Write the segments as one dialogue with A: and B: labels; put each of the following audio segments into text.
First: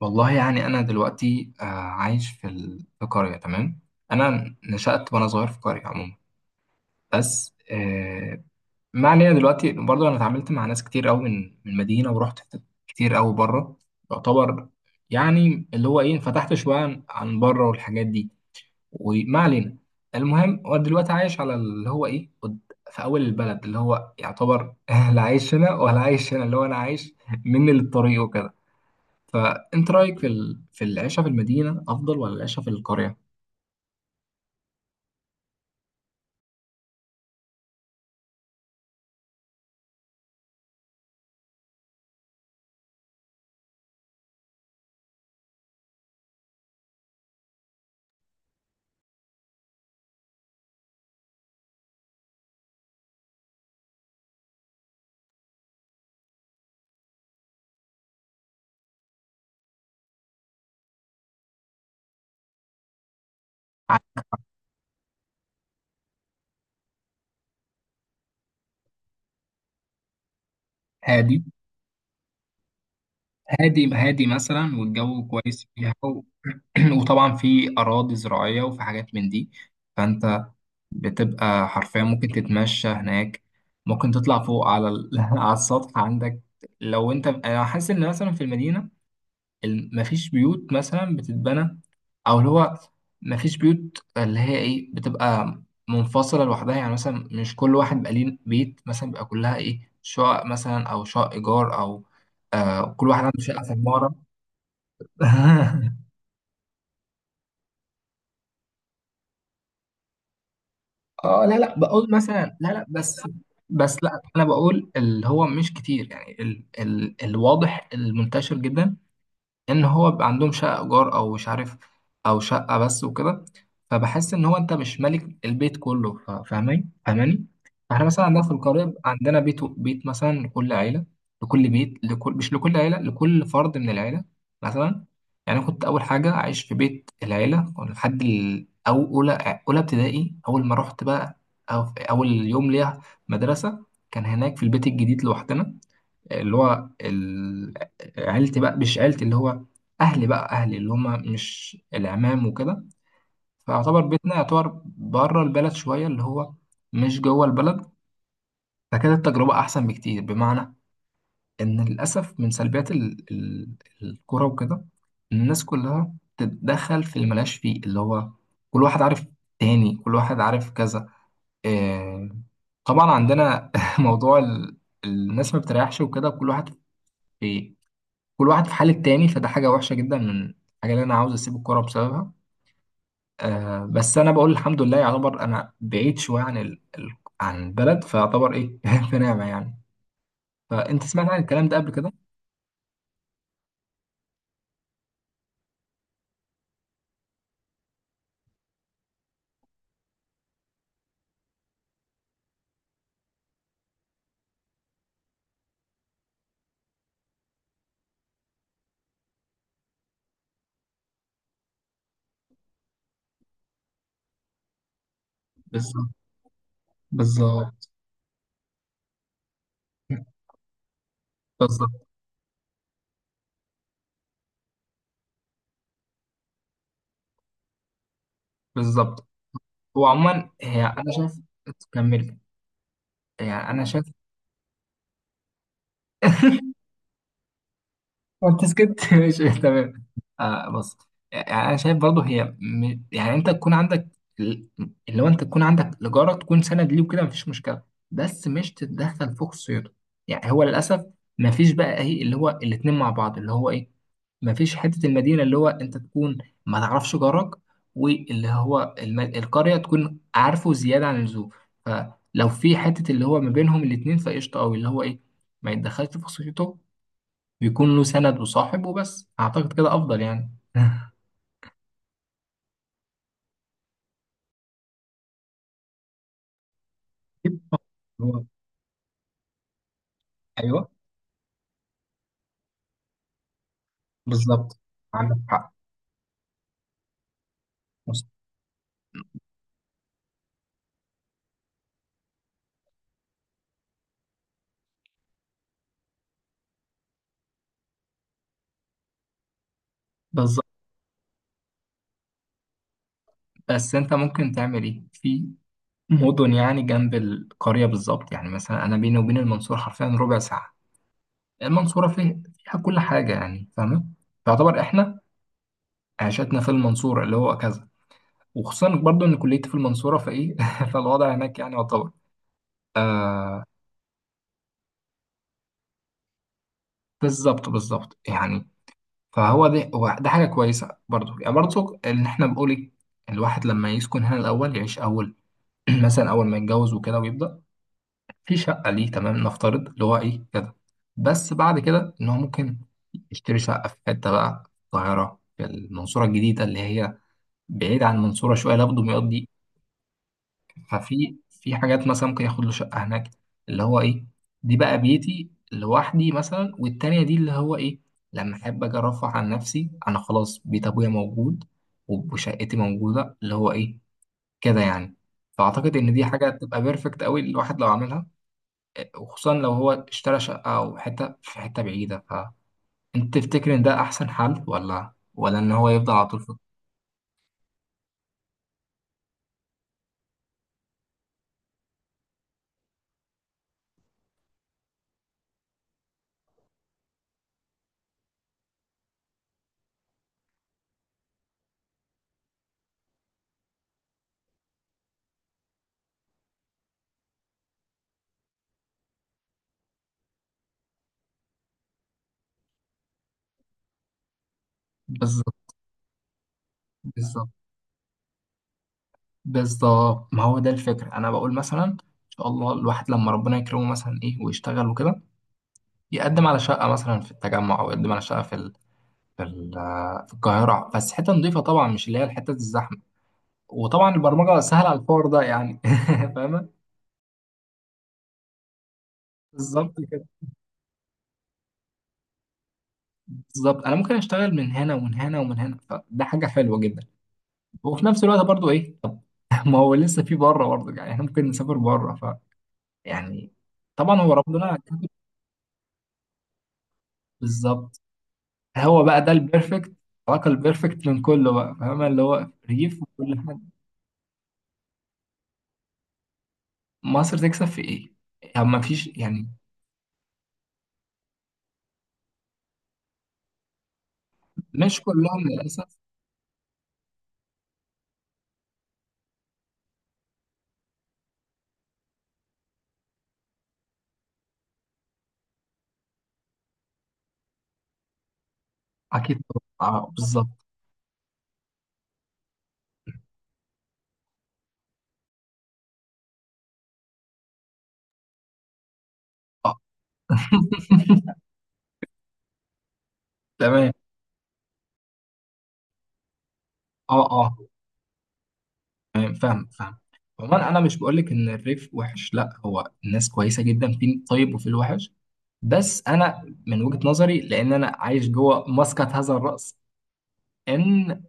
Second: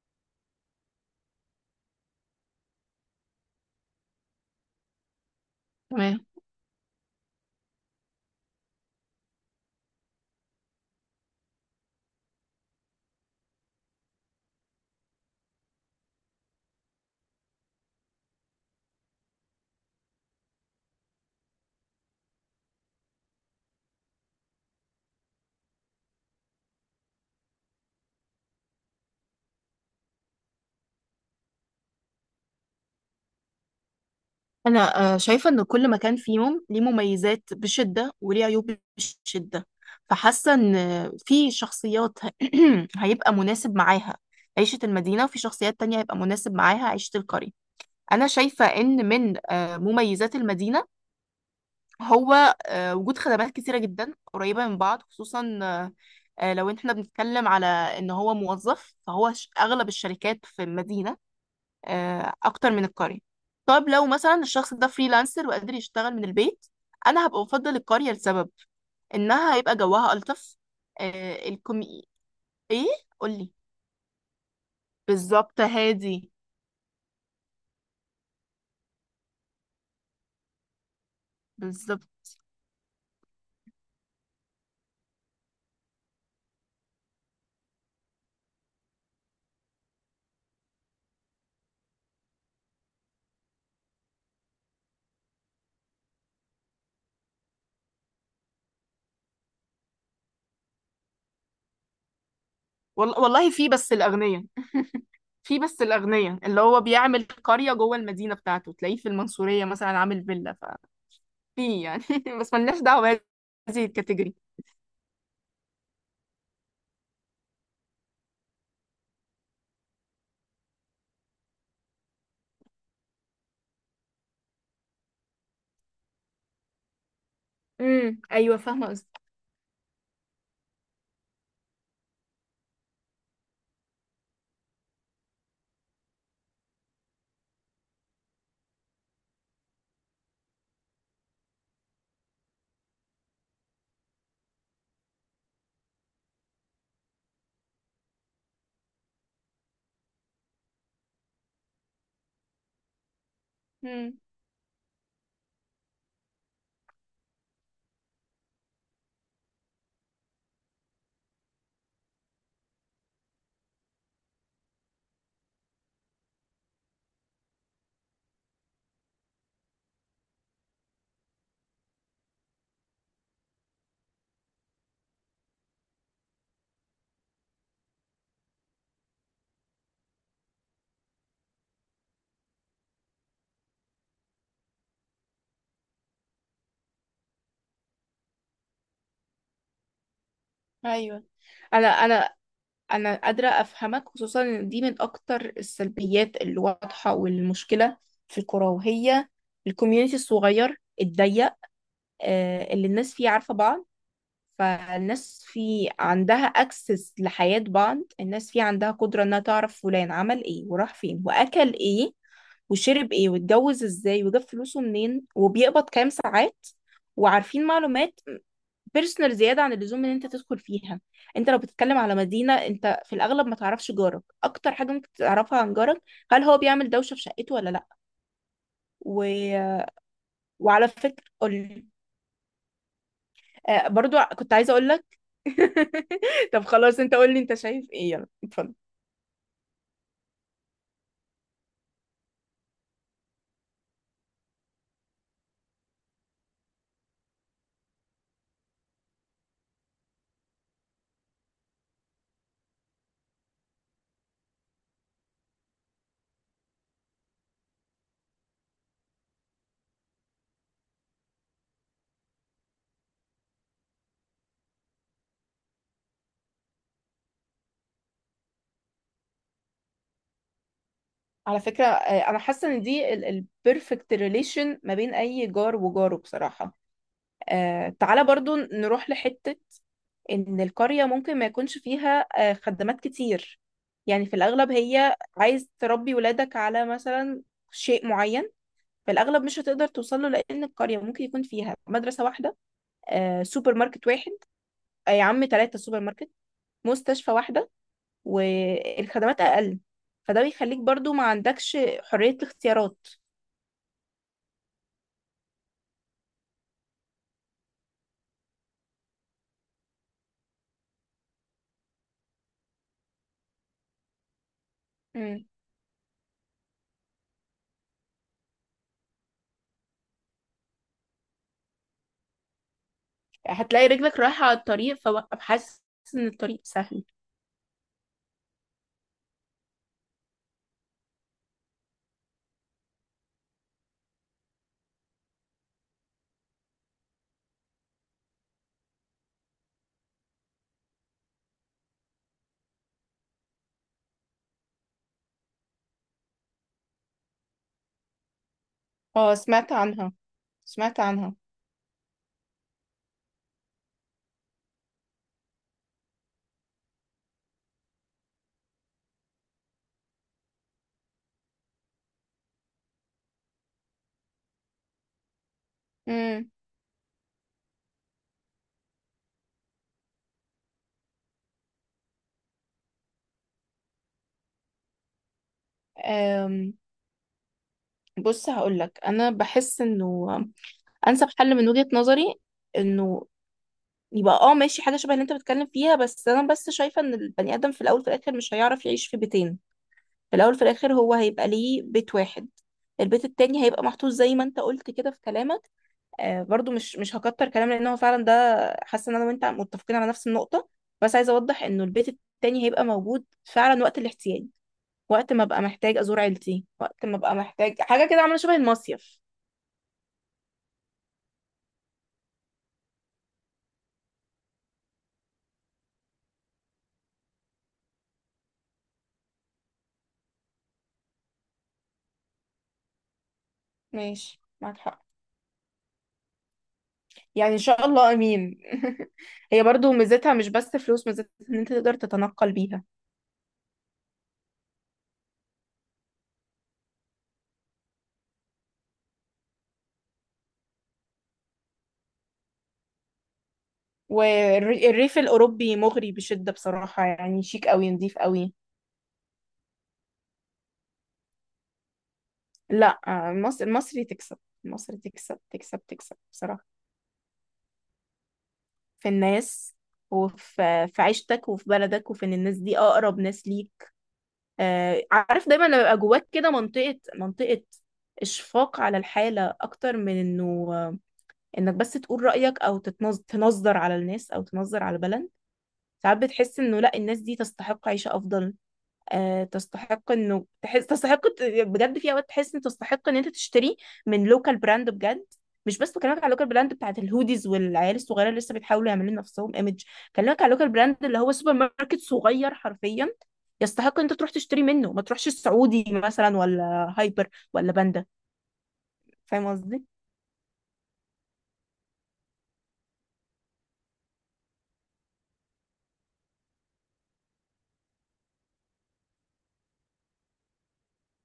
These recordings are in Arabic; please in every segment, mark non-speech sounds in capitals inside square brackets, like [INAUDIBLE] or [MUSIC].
A: والله يعني أنا دلوقتي عايش في في قرية. تمام، أنا نشأت وأنا صغير في قرية عموما.
B: تمام.
A: بس ما علينا. دلوقتي برضه أنا اتعاملت مع ناس كتير أوي من المدينة، ورحت حتت كتير أوي بره. يعتبر يعني اللي هو إيه، انفتحت شوية عن بره والحاجات دي، وما علينا. المهم هو دلوقتي عايش على اللي هو إيه في أول البلد اللي هو يعتبر [LAUGHS] لا عايش هنا ولا عايش هنا، اللي هو أنا عايش مني للطريق وكده. فانت رايك في العيشه في المدينه افضل ولا العيشه في القريه؟
B: انا شايفه ان كل مكان فيهم ليه مميزات بشده وليه عيوب بشده. فحاسه ان في شخصيات [CLEARS THROAT] هيبقى مناسب معاها عيشه المدينه، وفي شخصيات تانية هيبقى مناسب معاها عيشه القريه. انا شايفه ان من مميزات المدينه هو وجود خدمات كتيره جدا قريبه من بعض، خصوصا لو احنا بنتكلم على ان هو موظف، فهو اغلب الشركات في المدينه اكتر من القرية. طب لو مثلا الشخص ده فريلانسر وقادر يشتغل من البيت، انا هبقى بفضل القرية لسبب انها هيبقى جواها الطف.
A: هادي.
B: الكومي. ايه؟ قولي.
A: هادي مثلا، والجو
B: بالظبط،
A: كويس فيها
B: هادي.
A: [CLEARS THROAT] وطبعا في اراضي زراعيه وفي حاجات من دي. فانت بتبقى حرفيا ممكن
B: بالظبط.
A: تتمشى هناك. ممكن تطلع فوق على [LAUGHS] على السطح عندك. لو انت، انا حاسس ان مثلا في المدينه مفيش بيوت مثلا بتتبنى، او اللي هو مفيش بيوت اللي هي ايه بتبقى منفصله لوحدها. يعني مثلا مش كل واحد بقى ليه بيت، مثلا بيبقى كلها ايه، شقق مثلا، او شقق ايجار، او آه كل واحد
B: والله
A: عنده
B: والله،
A: شقه في
B: في بس
A: عماره.
B: الاغنياء. في بس
A: [LAUGHS]
B: الاغنياء اللي هو بيعمل قرية جوه المدينة بتاعته، تلاقيه في المنصورية مثلا عامل فيلا.
A: اه، لا
B: ففي يعني
A: بقول
B: [LAUGHS]
A: مثلا،
B: بس
A: لا
B: ملناش
A: لا
B: دعوة
A: بس،
B: بهذه
A: بس لا
B: الكاتيجوري.
A: انا بقول اللي هو مش كتير. يعني ال الواضح المنتشر جدا ان هو بيبقى عندهم شقه ايجار او مش عارف، او شقه بس وكده. فبحس ان هو انت مش مالك البيت كله، فاهمين، فاهماني؟ احنا مثلا
B: امم،
A: عندنا في
B: ايوه،
A: القريه
B: فاهمة
A: بيبقى
B: قصدي.
A: عندنا بيت. بيت مثلا لكل عيله، لكل بيت، لكل، مش لكل عيله، لكل فرد من العيله مثلا. يعني أنا كنت اول حاجه عايش في بيت العيله لحد ال- او اولى ابتدائي. اول ما رحت بقى، أو اول يوم ليا مدرسه، كان هناك في البيت الجديد لوحدنا. اللي هو عيلتي بقى، مش عيلتي، اللي هو اهلي بقى. اهلي اللي هما مش العمام وكده. فيعتبر
B: امم،
A: بيتنا يعتبر بره البلد شويه، اللي هو مش جوه البلد. فكانت التجربه احسن بكتير، بمعنى ان للاسف من سلبيات الكوره وكده، إن الناس كلها تتدخل في اللي ملهاش فيه، اللي هو كل واحد عارف، تاني كل واحد عارف كذا. إيه طبعا عندنا [LAUGHS] موضوع الناس ما بتريحش وكده. كل واحد في، كل واحد في حال التاني. فده حاجة وحشة جدا، من الحاجة اللي أنا عاوز أسيب الكورة بسببها. آه بس أنا بقول الحمد لله، يعتبر أنا بعيد شوية عن عن البلد، فيعتبر إيه [LAUGHS] في نعمة يعني. فأنت سمعت
B: ايوه.
A: عن الكلام ده قبل
B: انا
A: كده؟
B: انا انا قادره افهمك، خصوصا ان دي من اكتر السلبيات اللي واضحه، والمشكله في الكوره، وهي الكوميونتي الصغير الضيق. اللي الناس فيه عارفه بعض. فالناس في عندها اكسس لحياة بعض، الناس في عندها قدرة انها تعرف فلان عمل ايه، وراح فين، واكل ايه، وشرب ايه، واتجوز ازاي، وجاب فلوسه منين، وبيقبض
A: بالظبط،
B: كام ساعات. وعارفين
A: بالظبط.
B: معلومات بيرسونال زيادة عن اللزوم ان انت تدخل فيها. انت لو بتتكلم
A: بالظبط،
B: على مدينة، انت في الاغلب ما تعرفش جارك. اكتر حاجة ممكن تعرفها عن جارك: هل هو بيعمل دوشة في شقته ولا لا.
A: بالظبط.
B: و...
A: هو عموما هي
B: وعلى
A: أنا
B: فكرة
A: شايف،
B: قولي.
A: كملت. يعني أنا شايف،
B: برضو كنت عايزة اقول لك. [LAUGHS] طب خلاص، انت قول لي انت شايف ايه، يلا
A: وانت
B: اتفضل.
A: سكت. [LAUGHS] ماشي تمام. آه بص، يعني انا شايف برضه هي يعني انت تكون عندك ال- اللي هو انت تكون عندك الاجاره تكون سند ليه وكده، مفيش مشكله. بس مش تتدخل في خصوصيته. يعني هو للاسف مفيش بقى ايه اللي هو الاتنين مع بعض اللي هو ايه، مفيش حته المدينه اللي هو انت تكون ما تعرفش جارك، واللي هو القريه تكون عارفه زياده عن اللزوم. فلو في حته اللي هو ما بينهم الاتنين، فقشطه قوي، اللي هو ايه ما يتدخلش في خصوصيته، بيكون له سند وصاحب وبس. اعتقد كده افضل يعني. [LAUGHS]
B: على فكرة انا حاسة ان دي البيرفكت ريليشن ما بين اي جار وجاره بصراحة. تعالى
A: هو
B: برضو نروح لحتة. ان
A: ايوه.
B: القرية ممكن ما يكونش فيها خدمات كتير. يعني في الاغلب،
A: بالظبط،
B: هي
A: عندك حق.
B: عايز تربي ولادك على مثلا شيء
A: مص-
B: معين، في الاغلب مش هتقدر توصل له، لان القرية ممكن يكون فيها مدرسة واحدة، سوبر ماركت واحد، يا عم ثلاثة سوبر ماركت، مستشفى واحدة، والخدمات اقل. فده
A: بالظبط.
B: بيخليك برضو ما عندكش حرية الاختيارات.
A: بس انت ممكن تعمل ايه في مدن يعني جنب القريه؟ بالظبط. يعني مثلا انا بيني وبين المنصوره حرفيا ربع ساعه. المنصوره فيه، فيها كل حاجه يعني، فاهمه؟ فيعتبر احنا
B: مم.
A: عيشتنا في المنصوره اللي هو كذا. وخصوصا برضو ان كليتي في المنصوره، فايه [LAUGHS] فالوضع هناك يعني يعتبر.
B: هتلاقي رجلك رايحة على الطريق، فببقى حاسس ان الطريق سهل.
A: بالظبط، بالظبط يعني. فهو ده، هو ده حاجة كويسة برضو. يعني برضو إن إحنا بنقول إيه، الواحد لما يسكن هنا الأول، يعيش أول [CLEARS THROAT] مثلا أول ما يتجوز وكده، ويبدأ في شقة ليه تمام، نفترض اللي هو إيه كده. بس بعد كده إن هو ممكن يشتري شقة في حتة بقى في القاهرة، في المنصورة الجديدة اللي هي بعيد عن المنصورة شوية، لابد ما
B: اه،
A: يقضي.
B: سمعت عنها. سمعت
A: ففي
B: عنها.
A: في حاجات مثلا ممكن ياخد له شقة هناك اللي هو ايه، دي بقى بيتي لوحدي مثلا، والتانية دي اللي هو ايه، لما احب اجي ارفه عن نفسي، انا خلاص بيت ابويا موجود وشقتي موجودة اللي هو ايه كده يعني. فاعتقد ان دي حاجة
B: امم
A: تبقى بيرفكت قوي الواحد لو عملها. وخصوصا لو هو اشترى شقة او حتة في حتة بعيدة. فانت تفتكر ان ده احسن حل، ولا ان هو يفضل على طول في؟
B: أم، بص هقولك، انا بحس انه انسب حل من وجهة نظري انه يبقى اه، ماشي، حاجه شبه اللي انت بتتكلم فيها. بس انا بس شايفه ان البني ادم في الاول في الاخر مش هيعرف يعيش في بيتين. في الاول في الاخر هو هيبقى ليه بيت واحد، البيت التاني هيبقى محطوط زي ما انت قلت كده في كلامك. برضو مش هكتر كلام لان هو فعلا ده، حاسه ان انا وانت متفقين على نفس النقطه. بس عايزه اوضح انه البيت التاني هيبقى موجود فعلا وقت الاحتياج، وقت ما ابقى
A: بالظبط،
B: محتاج ازور عيلتي، وقت ما ابقى
A: بالظبط،
B: محتاج حاجه كده، عامله شبه المصيف.
A: بالظبط. ما هو ده الفكرة، أنا بقول مثلا إن شاء الله الواحد لما ربنا يكرمه مثلا إيه ويشتغل وكده، يقدم على شقة مثلا في التجمع، أو يقدم على شقة في في ال... في القاهرة، بس حتة نظيفة طبعا، مش اللي هي الحتة الزحمة. وطبعا
B: ماشي،
A: البرمجة
B: معاك
A: سهلة على
B: حق.
A: الحوار ده يعني. [LAUGHS] فاهمة؟
B: يعني ان شاء الله، امين. [LAUGHS] هي
A: بالظبط
B: برضو
A: كده.
B: ميزتها مش بس فلوس، ميزتها ان انت تقدر تتنقل بيها.
A: بالظبط، أنا ممكن أشتغل من هنا ومن هنا ومن هنا، فده حاجة حلوة جدا. وفي نفس الوقت برضو إيه [LAUGHS] طب ما هو لسه في بره برضو، يعني إحنا ممكن نسافر بره، ف يعني، طبعا هو ربنا كاتب.
B: والريف الاوروبي مغري بشده بصراحه، يعني شيك قوي،
A: بالظبط.
B: نظيف قوي.
A: هو بقى ده البيرفكت، العلاقة البيرفكت بين كله بقى، فاهم اللي هو ريف
B: لا،
A: وكل حاجة.
B: المصري تكسب. المصري تكسب تكسب تكسب بصراحه.
A: مصر تكسب في ايه؟ يعني ما فيش
B: في
A: يعني.
B: الناس، وفي عيشتك، وفي بلدك، وفي ان الناس دي اقرب ناس ليك.
A: مش كلهم
B: عارف دايما لما
A: للأسف.
B: يبقى جواك كده منطقة منطقة، اشفاق على الحالة اكتر من انه انك بس تقول رأيك، او تنظر على الناس، او تنظر على البلد. ساعات بتحس انه لا، الناس دي تستحق عيشة افضل.
A: أكيد. طبعاً. اه
B: تستحق انه
A: بالظبط.
B: تحس، تستحق بجد، في اوقات تحس ان تستحق ان انت تشتري من لوكال براند بجد. مش بس بكلمك على اللوكال براند بتاعت الهوديز والعيال الصغيره اللي لسه بيحاولوا يعملوا لنفسهم
A: اه.
B: ايمج، بكلمك على
A: [LAUGHS]
B: اللوكال براند اللي هو سوبر ماركت صغير حرفيا،
A: تمام.
B: يستحق ان انت تروح تشتري منه ما تروحش السعودي مثلا ولا
A: اه،
B: هايبر
A: اه،
B: ولا باندا.
A: تمام،
B: فاهم
A: فاهم،
B: قصدي؟
A: فاهم. عموما انا مش بقول لك ان الريف وحش، لا، هو الناس كويسه جدا، في الطيب وفي الوحش. بس انا من وجهه نظري، لان انا عايش جوه مسقط هذا الراس، ان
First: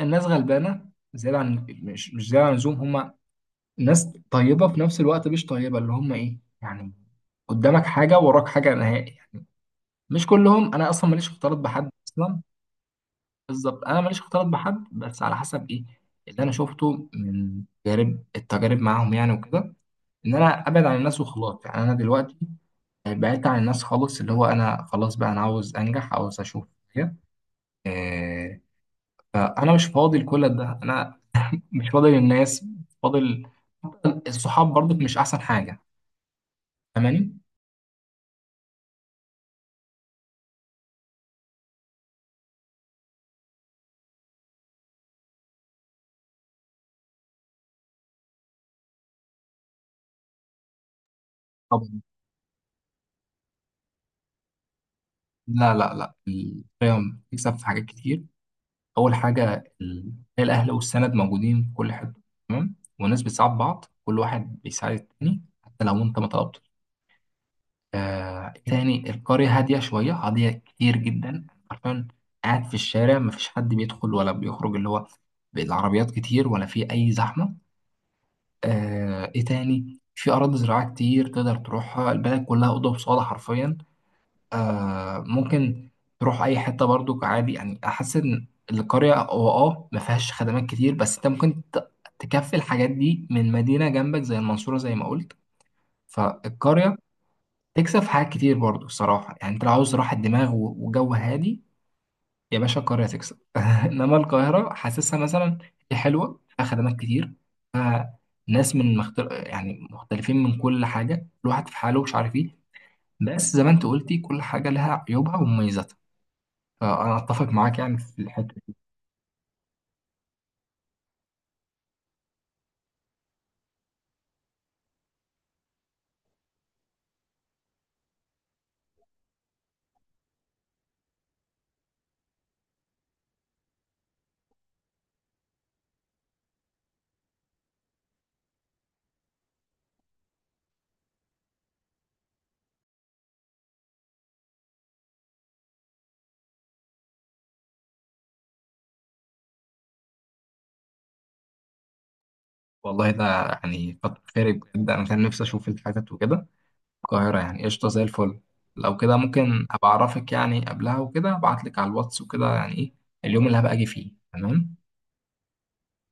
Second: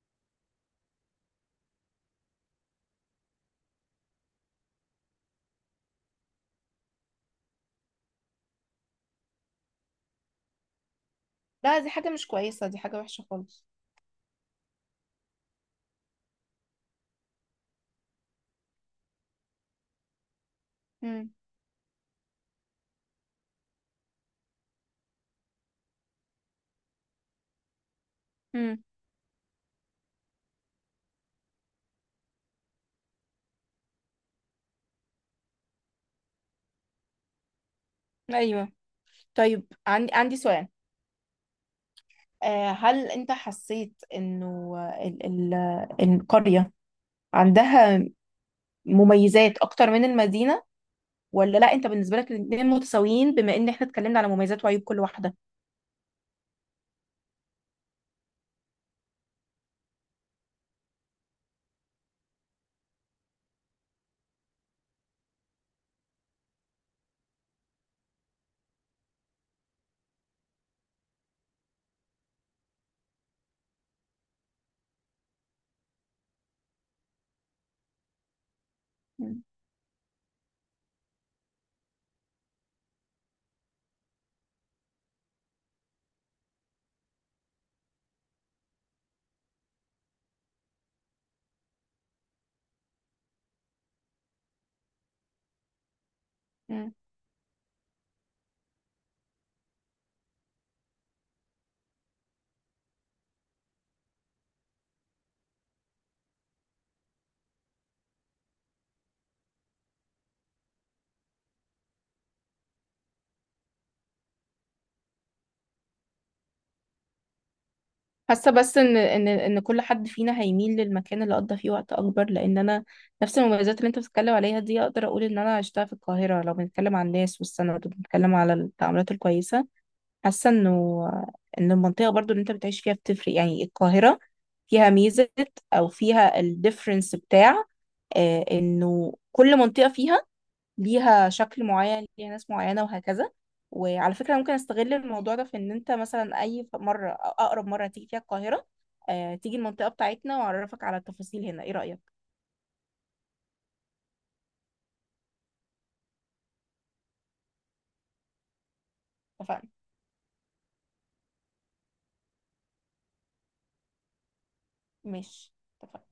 A: الناس غلبانه زياده عن، مش زياده عن اللزوم. هم ناس طيبة في نفس الوقت مش طيبة، اللي هم ايه يعني قدامك حاجة وراك حاجة نهائي يعني. مش كلهم، انا اصلا ماليش اختلاط
B: لا، دي
A: بحد
B: حاجه مش
A: اصلا.
B: كويسه، دي حاجه وحشه خالص.
A: بالظبط، انا ماليش اختلاط بحد، بس على حسب ايه اللي انا شفته من تجارب، التجارب معاهم يعني وكده. ان انا ابعد عن الناس
B: امم
A: وخلاص. يعني انا دلوقتي بعدت عن الناس خالص، اللي هو انا خلاص بقى انا عاوز انجح، عاوز اشوف حاجة. إيه
B: امم،
A: فانا مش فاضي لكل ده، انا مش فاضي للناس، فاضل الصحاب برضك مش احسن حاجة. فاهماني؟
B: ايوه. طيب، عندي سؤال. هل انت حسيت انه ال- ال- القرية عندها مميزات اكتر من المدينة، ولا لا انت بالنسبة لك الاتنين متساويين، بما ان احنا اتكلمنا على مميزات وعيوب كل واحدة.
A: لا القيم بتكسب في حاجات كتير. أول حاجة ال- الأهل والسند موجودين في كل حتة، تمام. والناس بتساعد بعض، كل واحد بيساعد التاني حتى لو أنت ما طلبتش. آه تاني، القرية هادية شوية، هادية كتير جدا، عارفين قاعد في الشارع مفيش حد بيدخل ولا بيخرج، اللي هو بالعربيات كتير، ولا في أي زحمة. آه
B: مم.
A: إيه تاني، في أراضي زراعية كتير تقدر تروحها، البلد كلها أوضة وصالة حرفيا. آه ممكن تروح اي حته برضو عادي يعني. احس ان القريه هو اه ما فيهاش خدمات كتير، بس انت ممكن تكفي الحاجات دي من مدينه جنبك زي المنصوره، زي ما قلت.
B: مم.
A: فالقريه تكسب في حاجات كتير برضو الصراحه. يعني انت لو عاوز راحه دماغ وجو هادي، يا باشا القريه تكسب. [LAUGHS] انما القاهره حاسسها مثلا هي حلوه، فيها خدمات كتير، فيها ناس من يعني مختلفين، من كل حاجه الواحد في حاله مش عارف ايه. بس زي ما انت قلتي كل حاجه لها عيوبها ومميزاتها. انا اتفق معاك يعني في
B: حاسة
A: الحته دي.
B: بس ان كل حد فينا هيميل للمكان اللي قضى فيه وقت اكبر، لان انا نفس المميزات اللي انت بتتكلم عليها دي اقدر اقول ان انا عشتها في القاهرة، لو بنتكلم عن الناس والسند، وبنتكلم على التعاملات الكويسة. حاسة ان المنطقة برضو اللي انت بتعيش فيها بتفرق. يعني القاهرة فيها ميزة، او فيها الديفرنس بتاع انه كل منطقة فيها، ليها شكل معين، ليها ناس معينة، وهكذا. وعلى فكرة، ممكن استغل الموضوع ده في ان انت مثلا اي مرة او اقرب مرة تيجي فيها القاهرة، تيجي المنطقة بتاعتنا، واعرفك على التفاصيل هنا. ايه رأيك؟
A: والله ده يعني كتر خيرك بجد، انا كان نفسي اشوف الحتت وكده. القاهره يعني قشطه زي الفل. لو كده ممكن
B: اتفقنا.
A: ابقى اعرفك يعني قبلها وكده، ابعت لك على الواتس وكده يعني ايه اليوم اللي هبقى اجي فيه. تمام.
B: ماشي. اتفقنا.